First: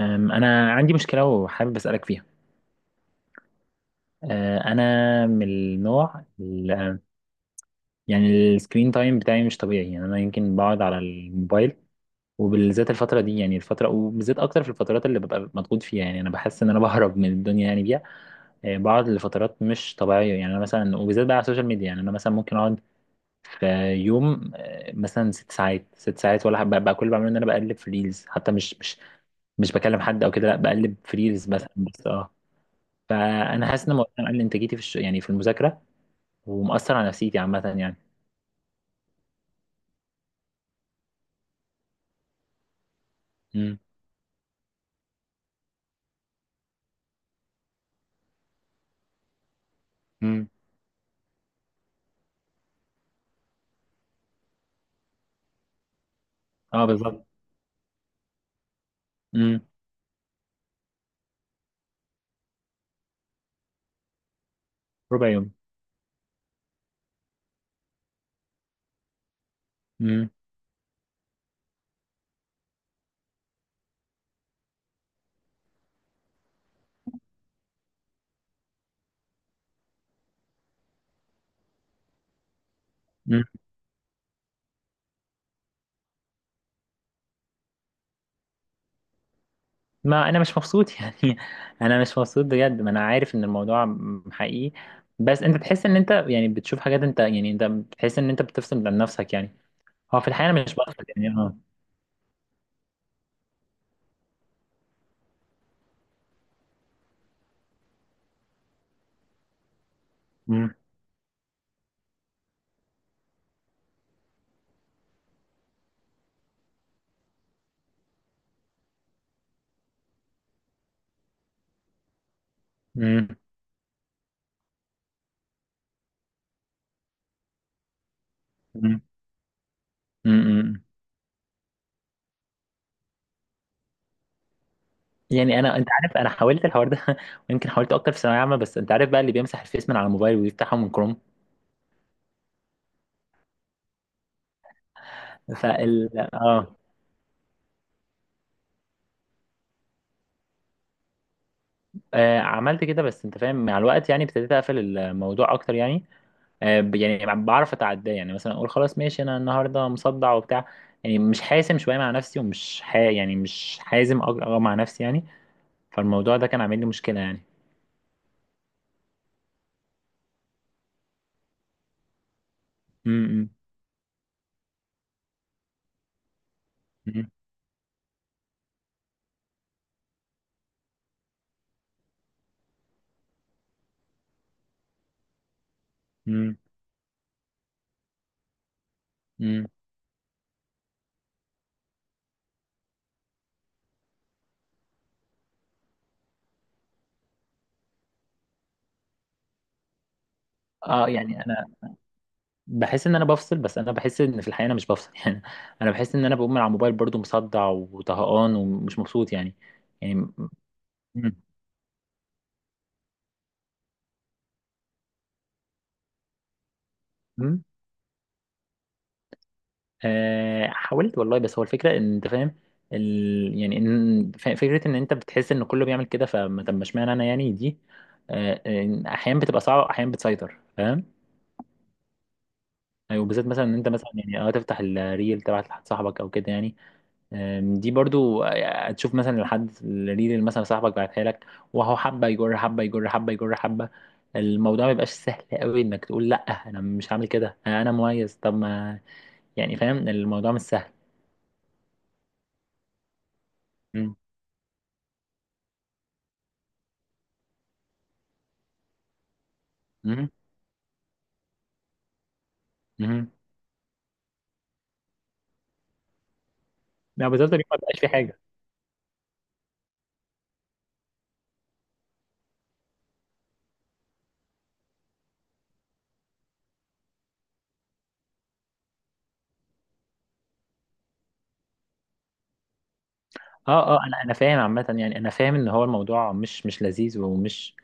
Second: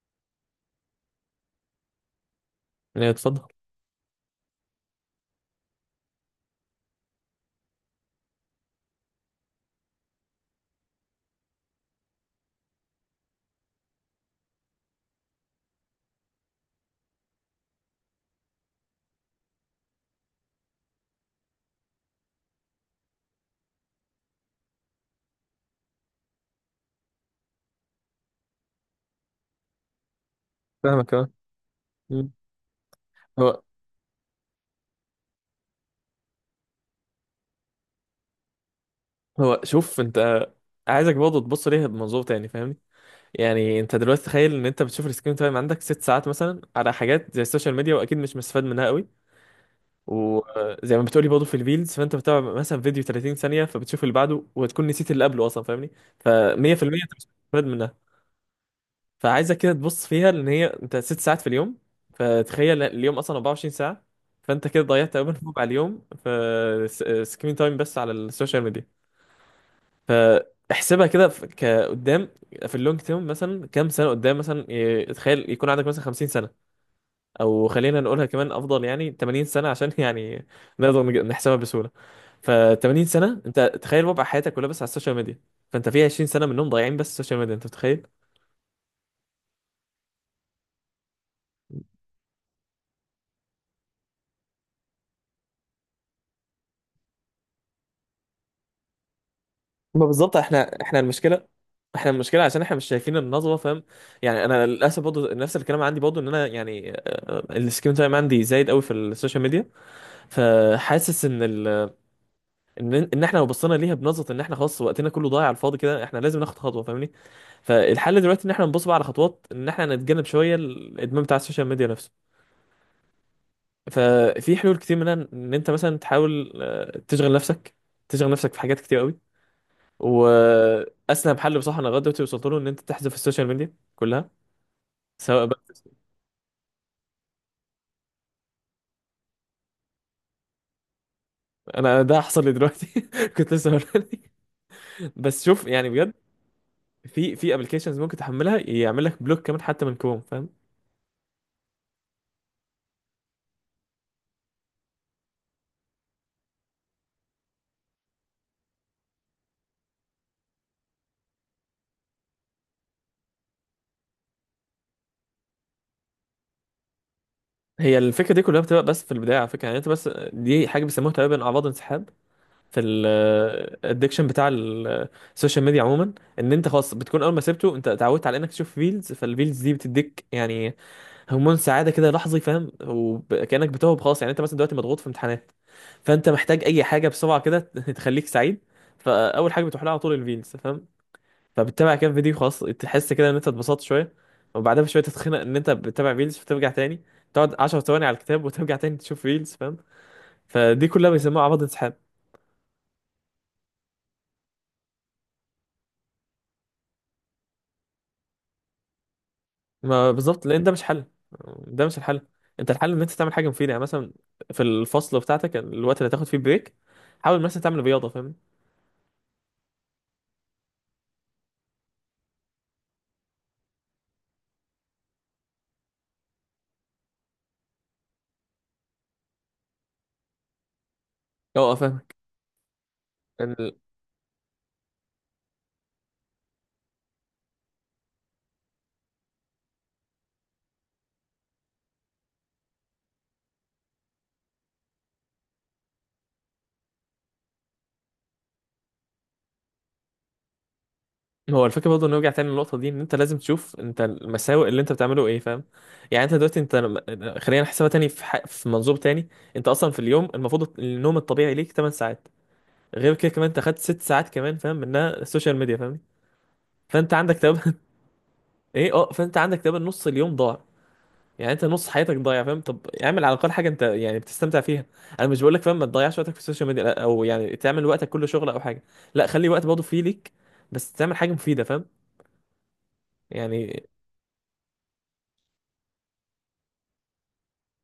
أنا عندي مشكلة وحابب أسألك فيها. يعني اتفضل. أنا من يعني السكرين تايم بتاعي مش طبيعي، يعني أنا يمكن بقعد على الموبايل وبالذات الفترة دي، يعني الفترة وبالذات أكتر في الفترات اللي ببقى مضغوط فيها. يعني أنا بحس إن أنا بهرب من الدنيا يعني بيها. بقعد لفترات مش طبيعية، يعني أنا مثلا وبالذات بقى على السوشيال ميديا. يعني أنا مثلا ممكن أقعد في يوم، مثلا ست ساعات ست ساعات، ولا بقى كل اللي بعمله إن أنا بقلب في ريلز، حتى مش بكلم حد أو كده، لا بقلب فاهمك في كمان. ريلز مثلا بس. هو فانا حاسس ان الموضوع ده مقلل انتاجيتي في يعني في المذاكره، ومأثر على نفسيتي عامه يعني. هو شوف انت، عايزك برضه تبص ليها بمنظور تاني، فاهمني؟ امم. يعني انت دلوقتي تخيل ان انت بتشوف السكرين تايم عندك ست ساعات مثلا على حاجات زي السوشيال ميديا، واكيد مش مستفاد منها قوي. امم. وزي ما بتقولي برضه في الريلز، فانت بتتابع مثلا فيديو 30 ثانيه، فبتشوف اللي بعده وتكون نسيت اللي قبله اصلا، فاهمني؟ ف اه 100% انت مش بالظبط. مستفاد منها. فعايزك امم. كده تبص فيها ان هي انت ست ساعات في اليوم. فتخيل اليوم اصلا 24 ساعه، فانت كده ضيعت ربع تقريبا يوم. ربع اليوم في سكرين تايم بس على السوشيال ميديا. امم. فاحسبها كده كقدام، في اللونج تيرم، مثلا كام سنه قدام، مثلا إيه، تخيل يكون عندك مثلا 50 سنه، او خلينا نقولها كمان افضل، يعني 80 سنه عشان يعني نحسبها بسهوله. ف 80 سنه امم. انت تخيل وضع حياتك كلها بس على السوشيال ميديا، فانت في 20 سنه منهم ضايعين بس السوشيال ميديا، انت متخيل؟ ما انا مش مبسوط يعني. انا مش مبسوط بجد، ما انا عارف ان الموضوع حقيقي. بس انت تحس ان انت يعني بتشوف حاجات، انت يعني انت بتحس ان انت بتفصل عن نفسك يعني. ما هو في بالظبط، الحقيقه انا مش احنا بفصل يعني، المشكله، اه. احنا المشكله عشان احنا مش شايفين النظره، فاهم؟ يعني انا للاسف برضه نفس الكلام عندي، برضه ان انا يعني السكرين تايم عندي زايد قوي في السوشيال ميديا. امم. فحاسس ان ان احنا لو بصينا ليها بنظره ان احنا خلاص وقتنا كله ضايع على الفاضي كده، احنا لازم ناخد خطوه، فاهمني؟ فالحل دلوقتي ان احنا نبص بقى على خطوات ان احنا نتجنب شويه الادمان بتاع السوشيال ميديا نفسه. امم. ففي حلول كتير، منها ان انت مثلا تحاول تشغل نفسك، تشغل نفسك في حاجات كتير امم. قوي. امم. واسلم حل بصراحه انا لغايه دلوقتي وصلت له، ان انت تحذف السوشيال ميديا كلها، سواء يعني بقى. انا، انت عارف انا حاولت الحوار ده ويمكن حاولت اكتر في ثانويه عامه، بس انت عارف بقى اللي بيمسح الفيس من على الموبايل ويفتحه من كروم. انا ده حصل لي دلوقتي، كنت لسه هقولها لك. بس شوف يعني بجد، فال اه. في ابلكيشنز ممكن تحملها يعمل لك بلوك كمان حتى من كروم، فاهم؟ عملت كده، بس انت فاهم مع الوقت يعني ابتديت اقفل الموضوع اكتر يعني. يعني بعرف اتعداه، يعني مثلا اقول خلاص ماشي، انا النهارده مصدع وبتاع، يعني مش حاسم شويه مع نفسي ومش يعني مش حازم أج- أه مع نفسي يعني. فالموضوع ده كان عامل لي مشكله يعني. هي الفكره دي كلها بتبقى بس في البدايه، على فكره يعني. انت بس دي حاجه بيسموها تقريبا اعراض انسحاب في امم. الادكشن بتاع السوشيال ميديا عموما، ان انت خلاص بتكون امم. اول ما سبته انت اتعودت على انك تشوف ريلز، فالريلز دي بتديك يعني هرمون سعاده كده لحظي، فاهم؟ وكانك بتهرب خلاص. يعني انت مثلا دلوقتي مضغوط في امتحانات، فانت محتاج اي حاجه بسرعه كده تخليك سعيد، فاول حاجه امم. بتروح لها على طول الريلز، فاهم؟ فبتتابع كام فيديو خلاص، تحس كده ان انت اتبسطت شويه، وبعدها بشويه تتخنق ان انت بتتابع ريلز، فترجع تاني تقعد 10 ثواني على الكتاب وترجع تاني تشوف ريلز، فاهم؟ فدي اه كلها يعني بيسموها عبط انا انسحاب. بحس ان انا بفصل، بس انا بحس ان في الحقيقه انا مش بفصل يعني. انا بحس ان انا بقوم من على الموبايل برضو مصدع وطهقان ومش مبسوط يعني. ما يعني. بالظبط، لان ده مش حل، ده مش الحل. انت الحل ان انت تعمل حاجه مفيده. يعني مثلا في الفصل بتاعتك، الوقت اللي هتاخد فيه بريك، حاول مثلا مم. تعمل رياضه، فاهم؟ حاولت والله، بس هو الفكرة ان انت فاهم يعني ان فكرة ان انت بتحس ان كله بيعمل كده، فما طب ما اشمعنى انا يعني دي. احيانا بتبقى صعبة، احيانا بتسيطر فاهم. اه فاهمك. أيوة، وبالذات مثلا ان انت مثلا يعني اه تفتح الريل تبعت لحد صاحبك او كده يعني. دي برضو تشوف مثلا لحد الريل اللي مثلا صاحبك بعتها لك، وهو حبة يجر حبة يجر حبة يجر حبة. الموضوع ما يبقاش سهل قوي انك تقول لا انا مش هعمل كده، انا مميز، طب ما يعني فاهم الموضوع مش سهل. هو الفكره برضه نرجع تاني للنقطه دي، ان انت لازم تشوف انت المساوئ اللي انت بتعمله ايه، فاهم؟ يعني انت دلوقتي انت خلينا نحسبها تاني في منظور تاني. انت اصلا في اليوم مم. المفروض النوم الطبيعي ليك 8 ساعات، غير كده مم. كمان انت خدت 6 ساعات كمان فاهم منها السوشيال ميديا، فاهم؟ فانت لو عندك بتفضل يوم تقريبا ما بيبقاش في حاجه. ايه اه، فانت عندك تقريبا نص اليوم ضاع. يعني انت نص حياتك ضايع، فاهم؟ طب اعمل على الاقل حاجه انت يعني بتستمتع فيها. انا مش بقول لك فاهم ما تضيعش وقتك في السوشيال ميديا، لا، او يعني تعمل وقتك كله شغل او حاجه، لا، خلي وقت برضه فيه ليك، بس تعمل حاجه مفيده، فاهم؟ يعني اه اه انا انا فاهم عامه، يعني انا فاهم ان هو الموضوع مش مش لذيذ ومش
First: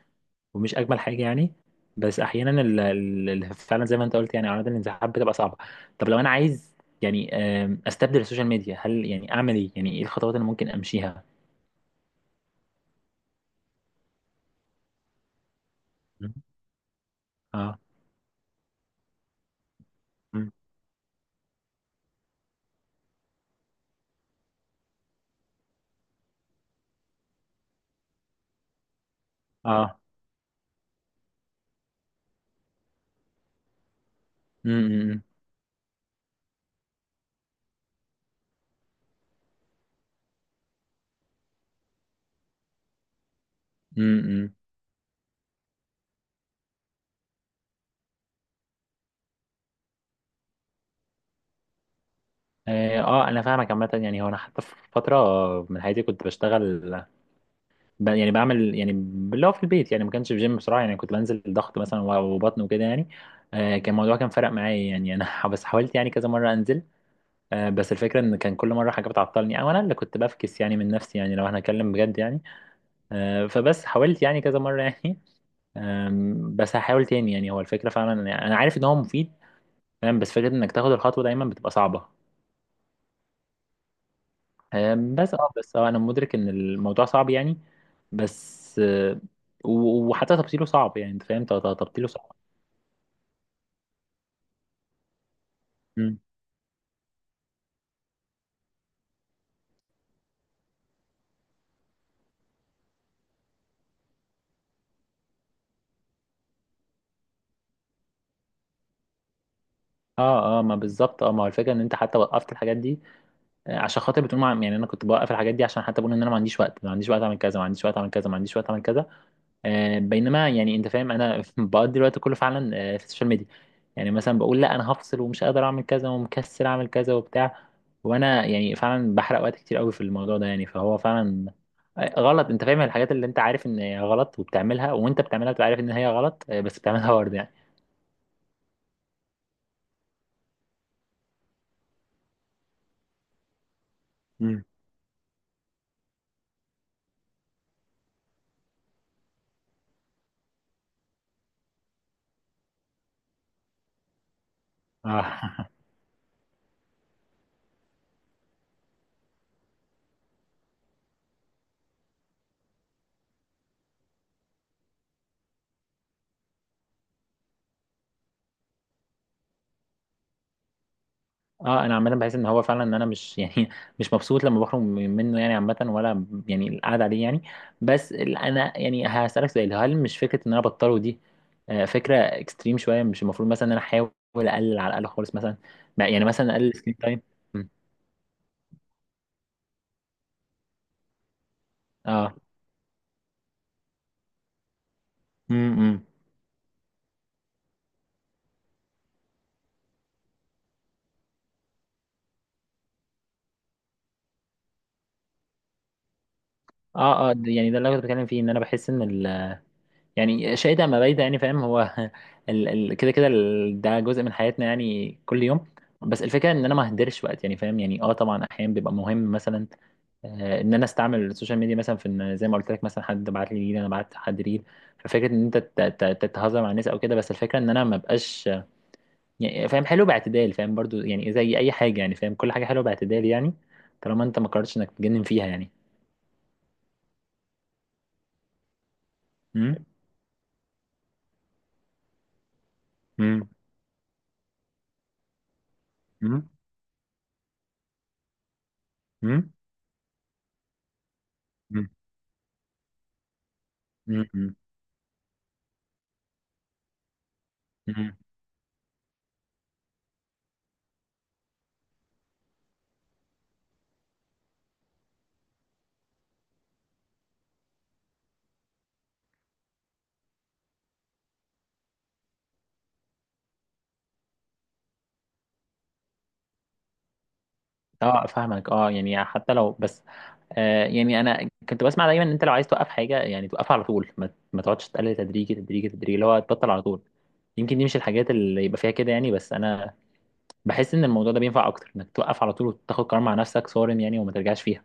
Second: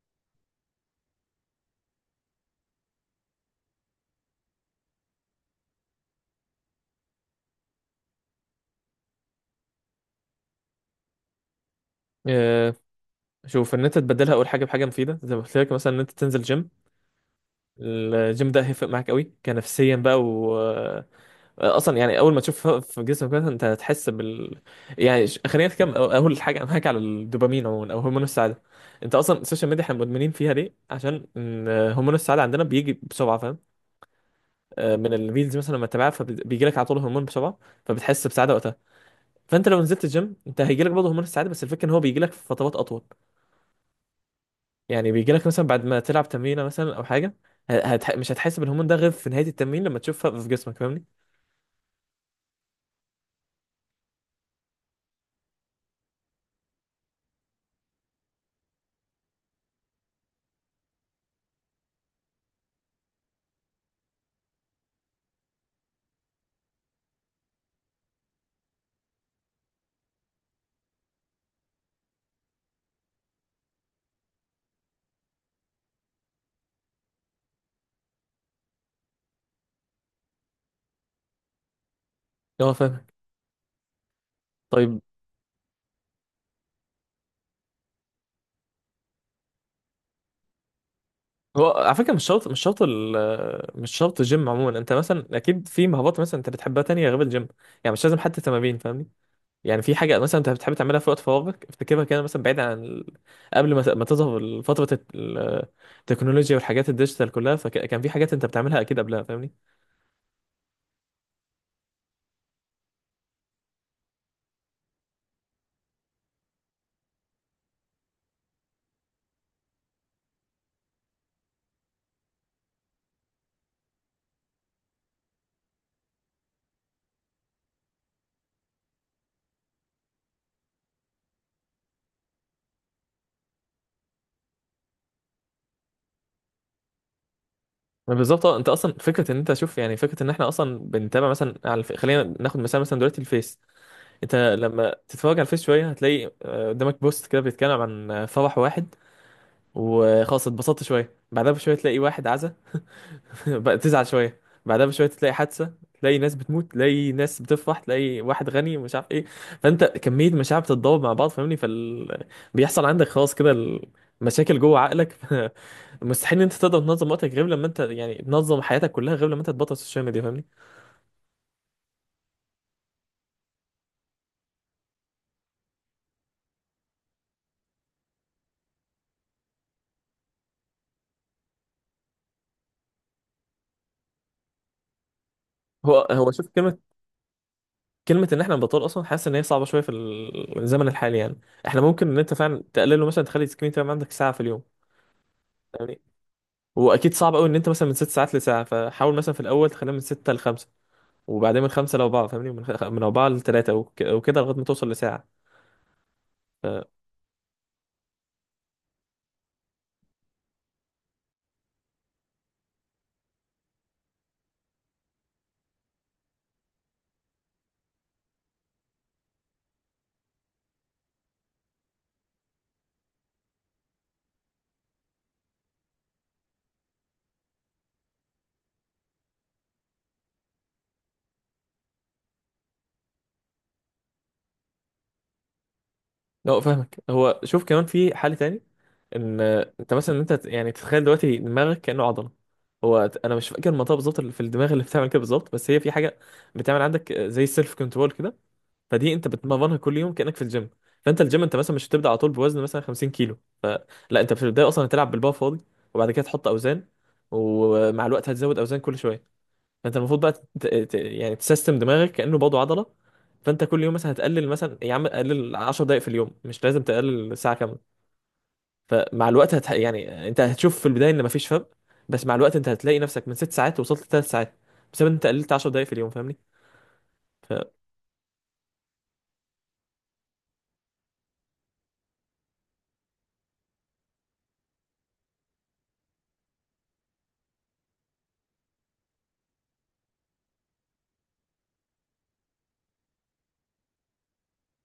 ومش اجمل حاجه يعني. بس احيانا فعلا زي ما انت قلت، يعني اعراض الانسحاب بتبقى صعبه. طب لو انا عايز يعني، استبدل السوشيال ميديا، هل يعني اعمل ايه؟ يعني ايه الخطوات اللي ممكن امشيها؟ آه، شوف ان انت تبدلها اول حاجه بحاجه مفيده، زي ما قلت لك مثلا ان انت مم. تنزل جيم. اه. الجيم ده هيفرق معاك قوي كنفسيا بقى، مم. و اصلا يعني اول ما تشوف في جسمك مثلا انت هتحس بال، يعني يعني خلينا نتكلم اول حاجه معاك على الدوبامين عموما او هرمون السعاده. انت اصلا السوشيال ميديا احنا اه. مدمنين فيها ليه؟ عشان إن هرمون السعاده عندنا بيجي بسرعه، فاهم؟ من امم. الريلز مثلا لما تتابعها، فبيجي لك على طول هرمون بسرعه، فبتحس بسعاده وقتها. فانت لو نزلت الجيم انت هيجي لك برضه هرمون السعاده، بس الفكره ان هو بيجي لك في فترات اطول. امم. يعني بيجي لك مثلا بعد ما تلعب تمرينه مثلا او حاجه، مش هتحس بالهرمون ده غير في نهايه التمرين لما تشوفها في جسمك، فاهمني؟ اه انا فاهمك عامه. يعني هو انا حتى في فتره من حياتي كنت بشتغل، يعني بعمل يعني اللي هو في البيت، يعني ما كانش في جيم بصراحه، يعني كنت بنزل ضغط مثلا وبطن وكده يعني. كان الموضوع كان فرق معايا يعني. انا بس حاولت يعني كذا مره انزل. بس الفكره ان كان كل مره حاجه بتعطلني، او انا اللي كنت بفكس يعني من نفسي، يعني لو هنتكلم بجد يعني. فبس حاولت يعني كذا مره يعني. بس هحاول تاني يعني. هو الفكره فعلا يعني انا عارف ان هو مفيد فاهم، بس فكره انك تاخد الخطوه دايما بتبقى صعبه. اه فاهمك. طيب، بس اه بس اه انا مدرك ان الموضوع صعب يعني. بس وحتى تبطيله صعب، يعني انت فاهم هو على تبطيله فكره مش صعب. شرط، مش شرط مش شرط الجيم عموما. انت مثلا اكيد في مهارات مم. مثلا انت بتحبها تانية غير الجيم، يعني مش لازم حتى تمارين، فاهمني؟ يعني في حاجه مثلا انت بتحب تعملها في وقت فراغك، افتكرها كده مثلا بعيد عن قبل ما ما تظهر فتره التكنولوجيا والحاجات الديجيتال كلها، فكان في حاجات انت بتعملها اكيد قبلها، فاهمني؟ اه اه ما بالظبط اه. ما هو الفكره ان انت حتى وقفت الحاجات دي عشان خاطر بتقول يعني انا كنت بوقف الحاجات دي عشان حتى بقول ان انا ما عنديش وقت، ما عنديش وقت اعمل كذا، ما عنديش وقت اعمل كذا، ما عنديش وقت اعمل كذا. بينما يعني انت فاهم انا بقضي الوقت كله فعلا في السوشيال ميديا. يعني مثلا بقول لا، انا هفصل ومش قادر اعمل كذا ومكسل اعمل كذا وبتاع، وانا يعني فعلا بحرق وقت كتير قوي في الموضوع ده يعني. فهو فعلا غلط، انت فاهم الحاجات اللي انت عارف ان هي غلط وبتعملها، وانت بتعملها بتبقى عارف ان هي غلط، بس بتعملها برضه يعني. ما بالظبط اه. انت اصلا فكره ان انت شوف، يعني فكره ان احنا اصلا بنتابع مثلا على خلينا ناخد مثال مثلا دلوقتي الفيس. انت مم. لما تتفرج على الفيس شويه، هتلاقي قدامك بوست كده بيتكلم عن فرح واحد، وخلاص اتبسطت شويه، بعدها بشويه تلاقي واحد عزا، بقى تزعل شويه، بعدها بشويه تلاقي اه حادثه، تلاقي ناس بتموت، تلاقي ناس بتفرح، تلاقي واحد غني مش عارف ايه. فانت كميه مشاعر بتتضارب مع بعض، فاهمني؟ بيحصل عندك خلاص كده المشاكل جوه عقلك. مستحيل ان انت تقدر تنظم وقتك غير لما انت يعني تنظم حياتك كلها، غير لما انت تبطل السوشيال ميديا، فاهمني؟ اه انا عامه بحس ان هو فعلا ان انا مش يعني مش مبسوط لما بخرج منه يعني عامه، ولا يعني القعده عليه يعني. بس انا يعني هسالك سؤال، هل مش فكره ان انا بطله دي فكره اكستريم شويه؟ مش المفروض مثلا ان انا احاول اقلل على الاقل خالص مثلا هو يعني هو شوف، مثلا اقلل كلمه، سكرين تايم؟ كلمه ان احنا نبطل اصلا حاسس ان هي صعبه شويه في الزمن الحالي يعني. احنا ممكن ان انت اه. فعلا تقلله، مثلا تخلي السكرين تايم عندك ساعه في اليوم، فاهمني؟ امم. واكيد صعب قوي ان انت مثلا من ست ساعات لساعه، فحاول مثلا في الاول تخليها من سته لخمسه، وبعدين من خمسة لأربعة، فاهمني؟ من, من أربعة لتلاتة، وكده لغاية ما توصل لساعة. ف... اه اه يعني ده اللي انا كنت بتكلم فيه، ان انا بحس ان ال، يعني شئت ام ابيت يعني فاهم هو ال كده كده ده جزء من حياتنا يعني كل يوم. بس الفكره ان انا ما اهدرش وقت يعني فاهم. يعني اه طبعا احيانا بيبقى مهم مثلا ان انا استعمل السوشيال ميديا مثلا في ان، زي ما قلت لك مثلا حد بعت لي ريل، انا بعت حد ريل. ففكره ان انت تتهزر مع الناس او كده، بس الفكره ان انا ما بقاش يعني فاهم، حلو باعتدال فاهم برضو، يعني زي اي حاجه يعني فاهم، كل حاجه حلوه باعتدال يعني، طالما انت ما قررتش انك تجنن فيها يعني. لا فاهمك. هو شوف، كمان في حل تاني، إن امم. أنت مثلا أنت يعني تتخيل دلوقتي دماغك كأنه عضلة. هو أنا مش امم. فاكر المنطقة بالظبط اللي في الدماغ اللي بتعمل كده بالظبط، بس هي في حاجة بتعمل عندك زي السيلف كنترول كده، فدي أنت امم. بتمرنها كل يوم كأنك في الجيم. فأنت الجيم أنت مثلا مش هتبدأ على طول بوزن مثلا 50 كيلو، لا أنت في البداية أصلا هتلعب بالبار فاضي، وبعد كده تحط أوزان، ومع امم. الوقت هتزود أوزان كل شوية. فانت المفروض بقى يعني تسيستم دماغك كانه برضه عضله. فانت كل يوم مثلا هتقلل، مثلا يا عم قلل 10 دقائق في اليوم، مش لازم تقلل ساعه كامله. فمع الوقت يعني انت هتشوف في البدايه ان مفيش فرق، بس مع الوقت انت هتلاقي نفسك من ست ساعات وصلت لثلاث ساعات، بسبب ان انت قللت 10 دقائق في اليوم، فاهمني؟ اه فاهمك. اه يعني حتى لو بس، آه يعني انا كنت بسمع دايما ان انت لو عايز توقف حاجه، يعني توقفها على طول، ما تقعدش تقلل تدريجي تدريجي تدريجي، اللي هو تبطل على طول. يمكن دي مش الحاجات اللي يبقى فيها كده يعني، بس انا بحس ان الموضوع ده بينفع اكتر انك توقف على طول وتاخد قرار مع نفسك صارم يعني وما ترجعش فيها.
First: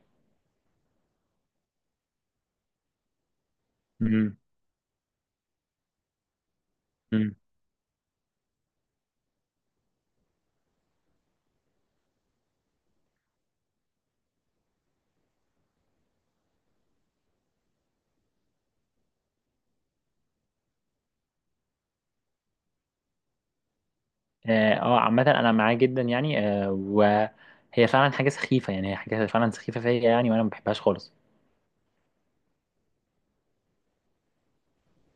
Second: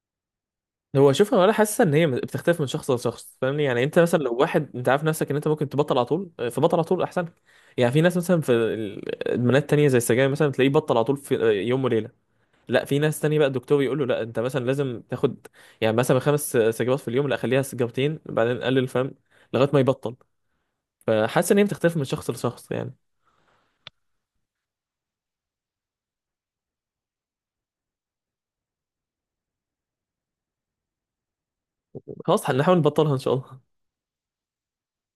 هو شوف، هو انا حاسس ان هي بتختلف من شخص لشخص، فاهمني؟ يعني انت مثلا لو امم. واحد انت عارف نفسك ان انت ممكن تبطل على طول، فبطل على طول احسن. امم. يعني في ناس مثلا في ادمانات تانية زي السجاير مثلا، تلاقيه بطل على طول في يوم وليله. لا في ناس تانية بقى الدكتور يقول له لا انت مثلا لازم تاخد يعني مثلا خمس سجوات في اليوم، لا خليها سجارتين بعدين قلل، فاهم؟ لغايه ما يبطل. فحاسس ان هي بتختلف من شخص لشخص يعني. اه عامة أنا معاه جدا يعني. آه وهي فعلا حاجة سخيفة، يعني هي حاجة فعلا سخيفة فيا يعني، وأنا ما بحبهاش خالص. خلاص هنحاول نبطلها ان شاء الله.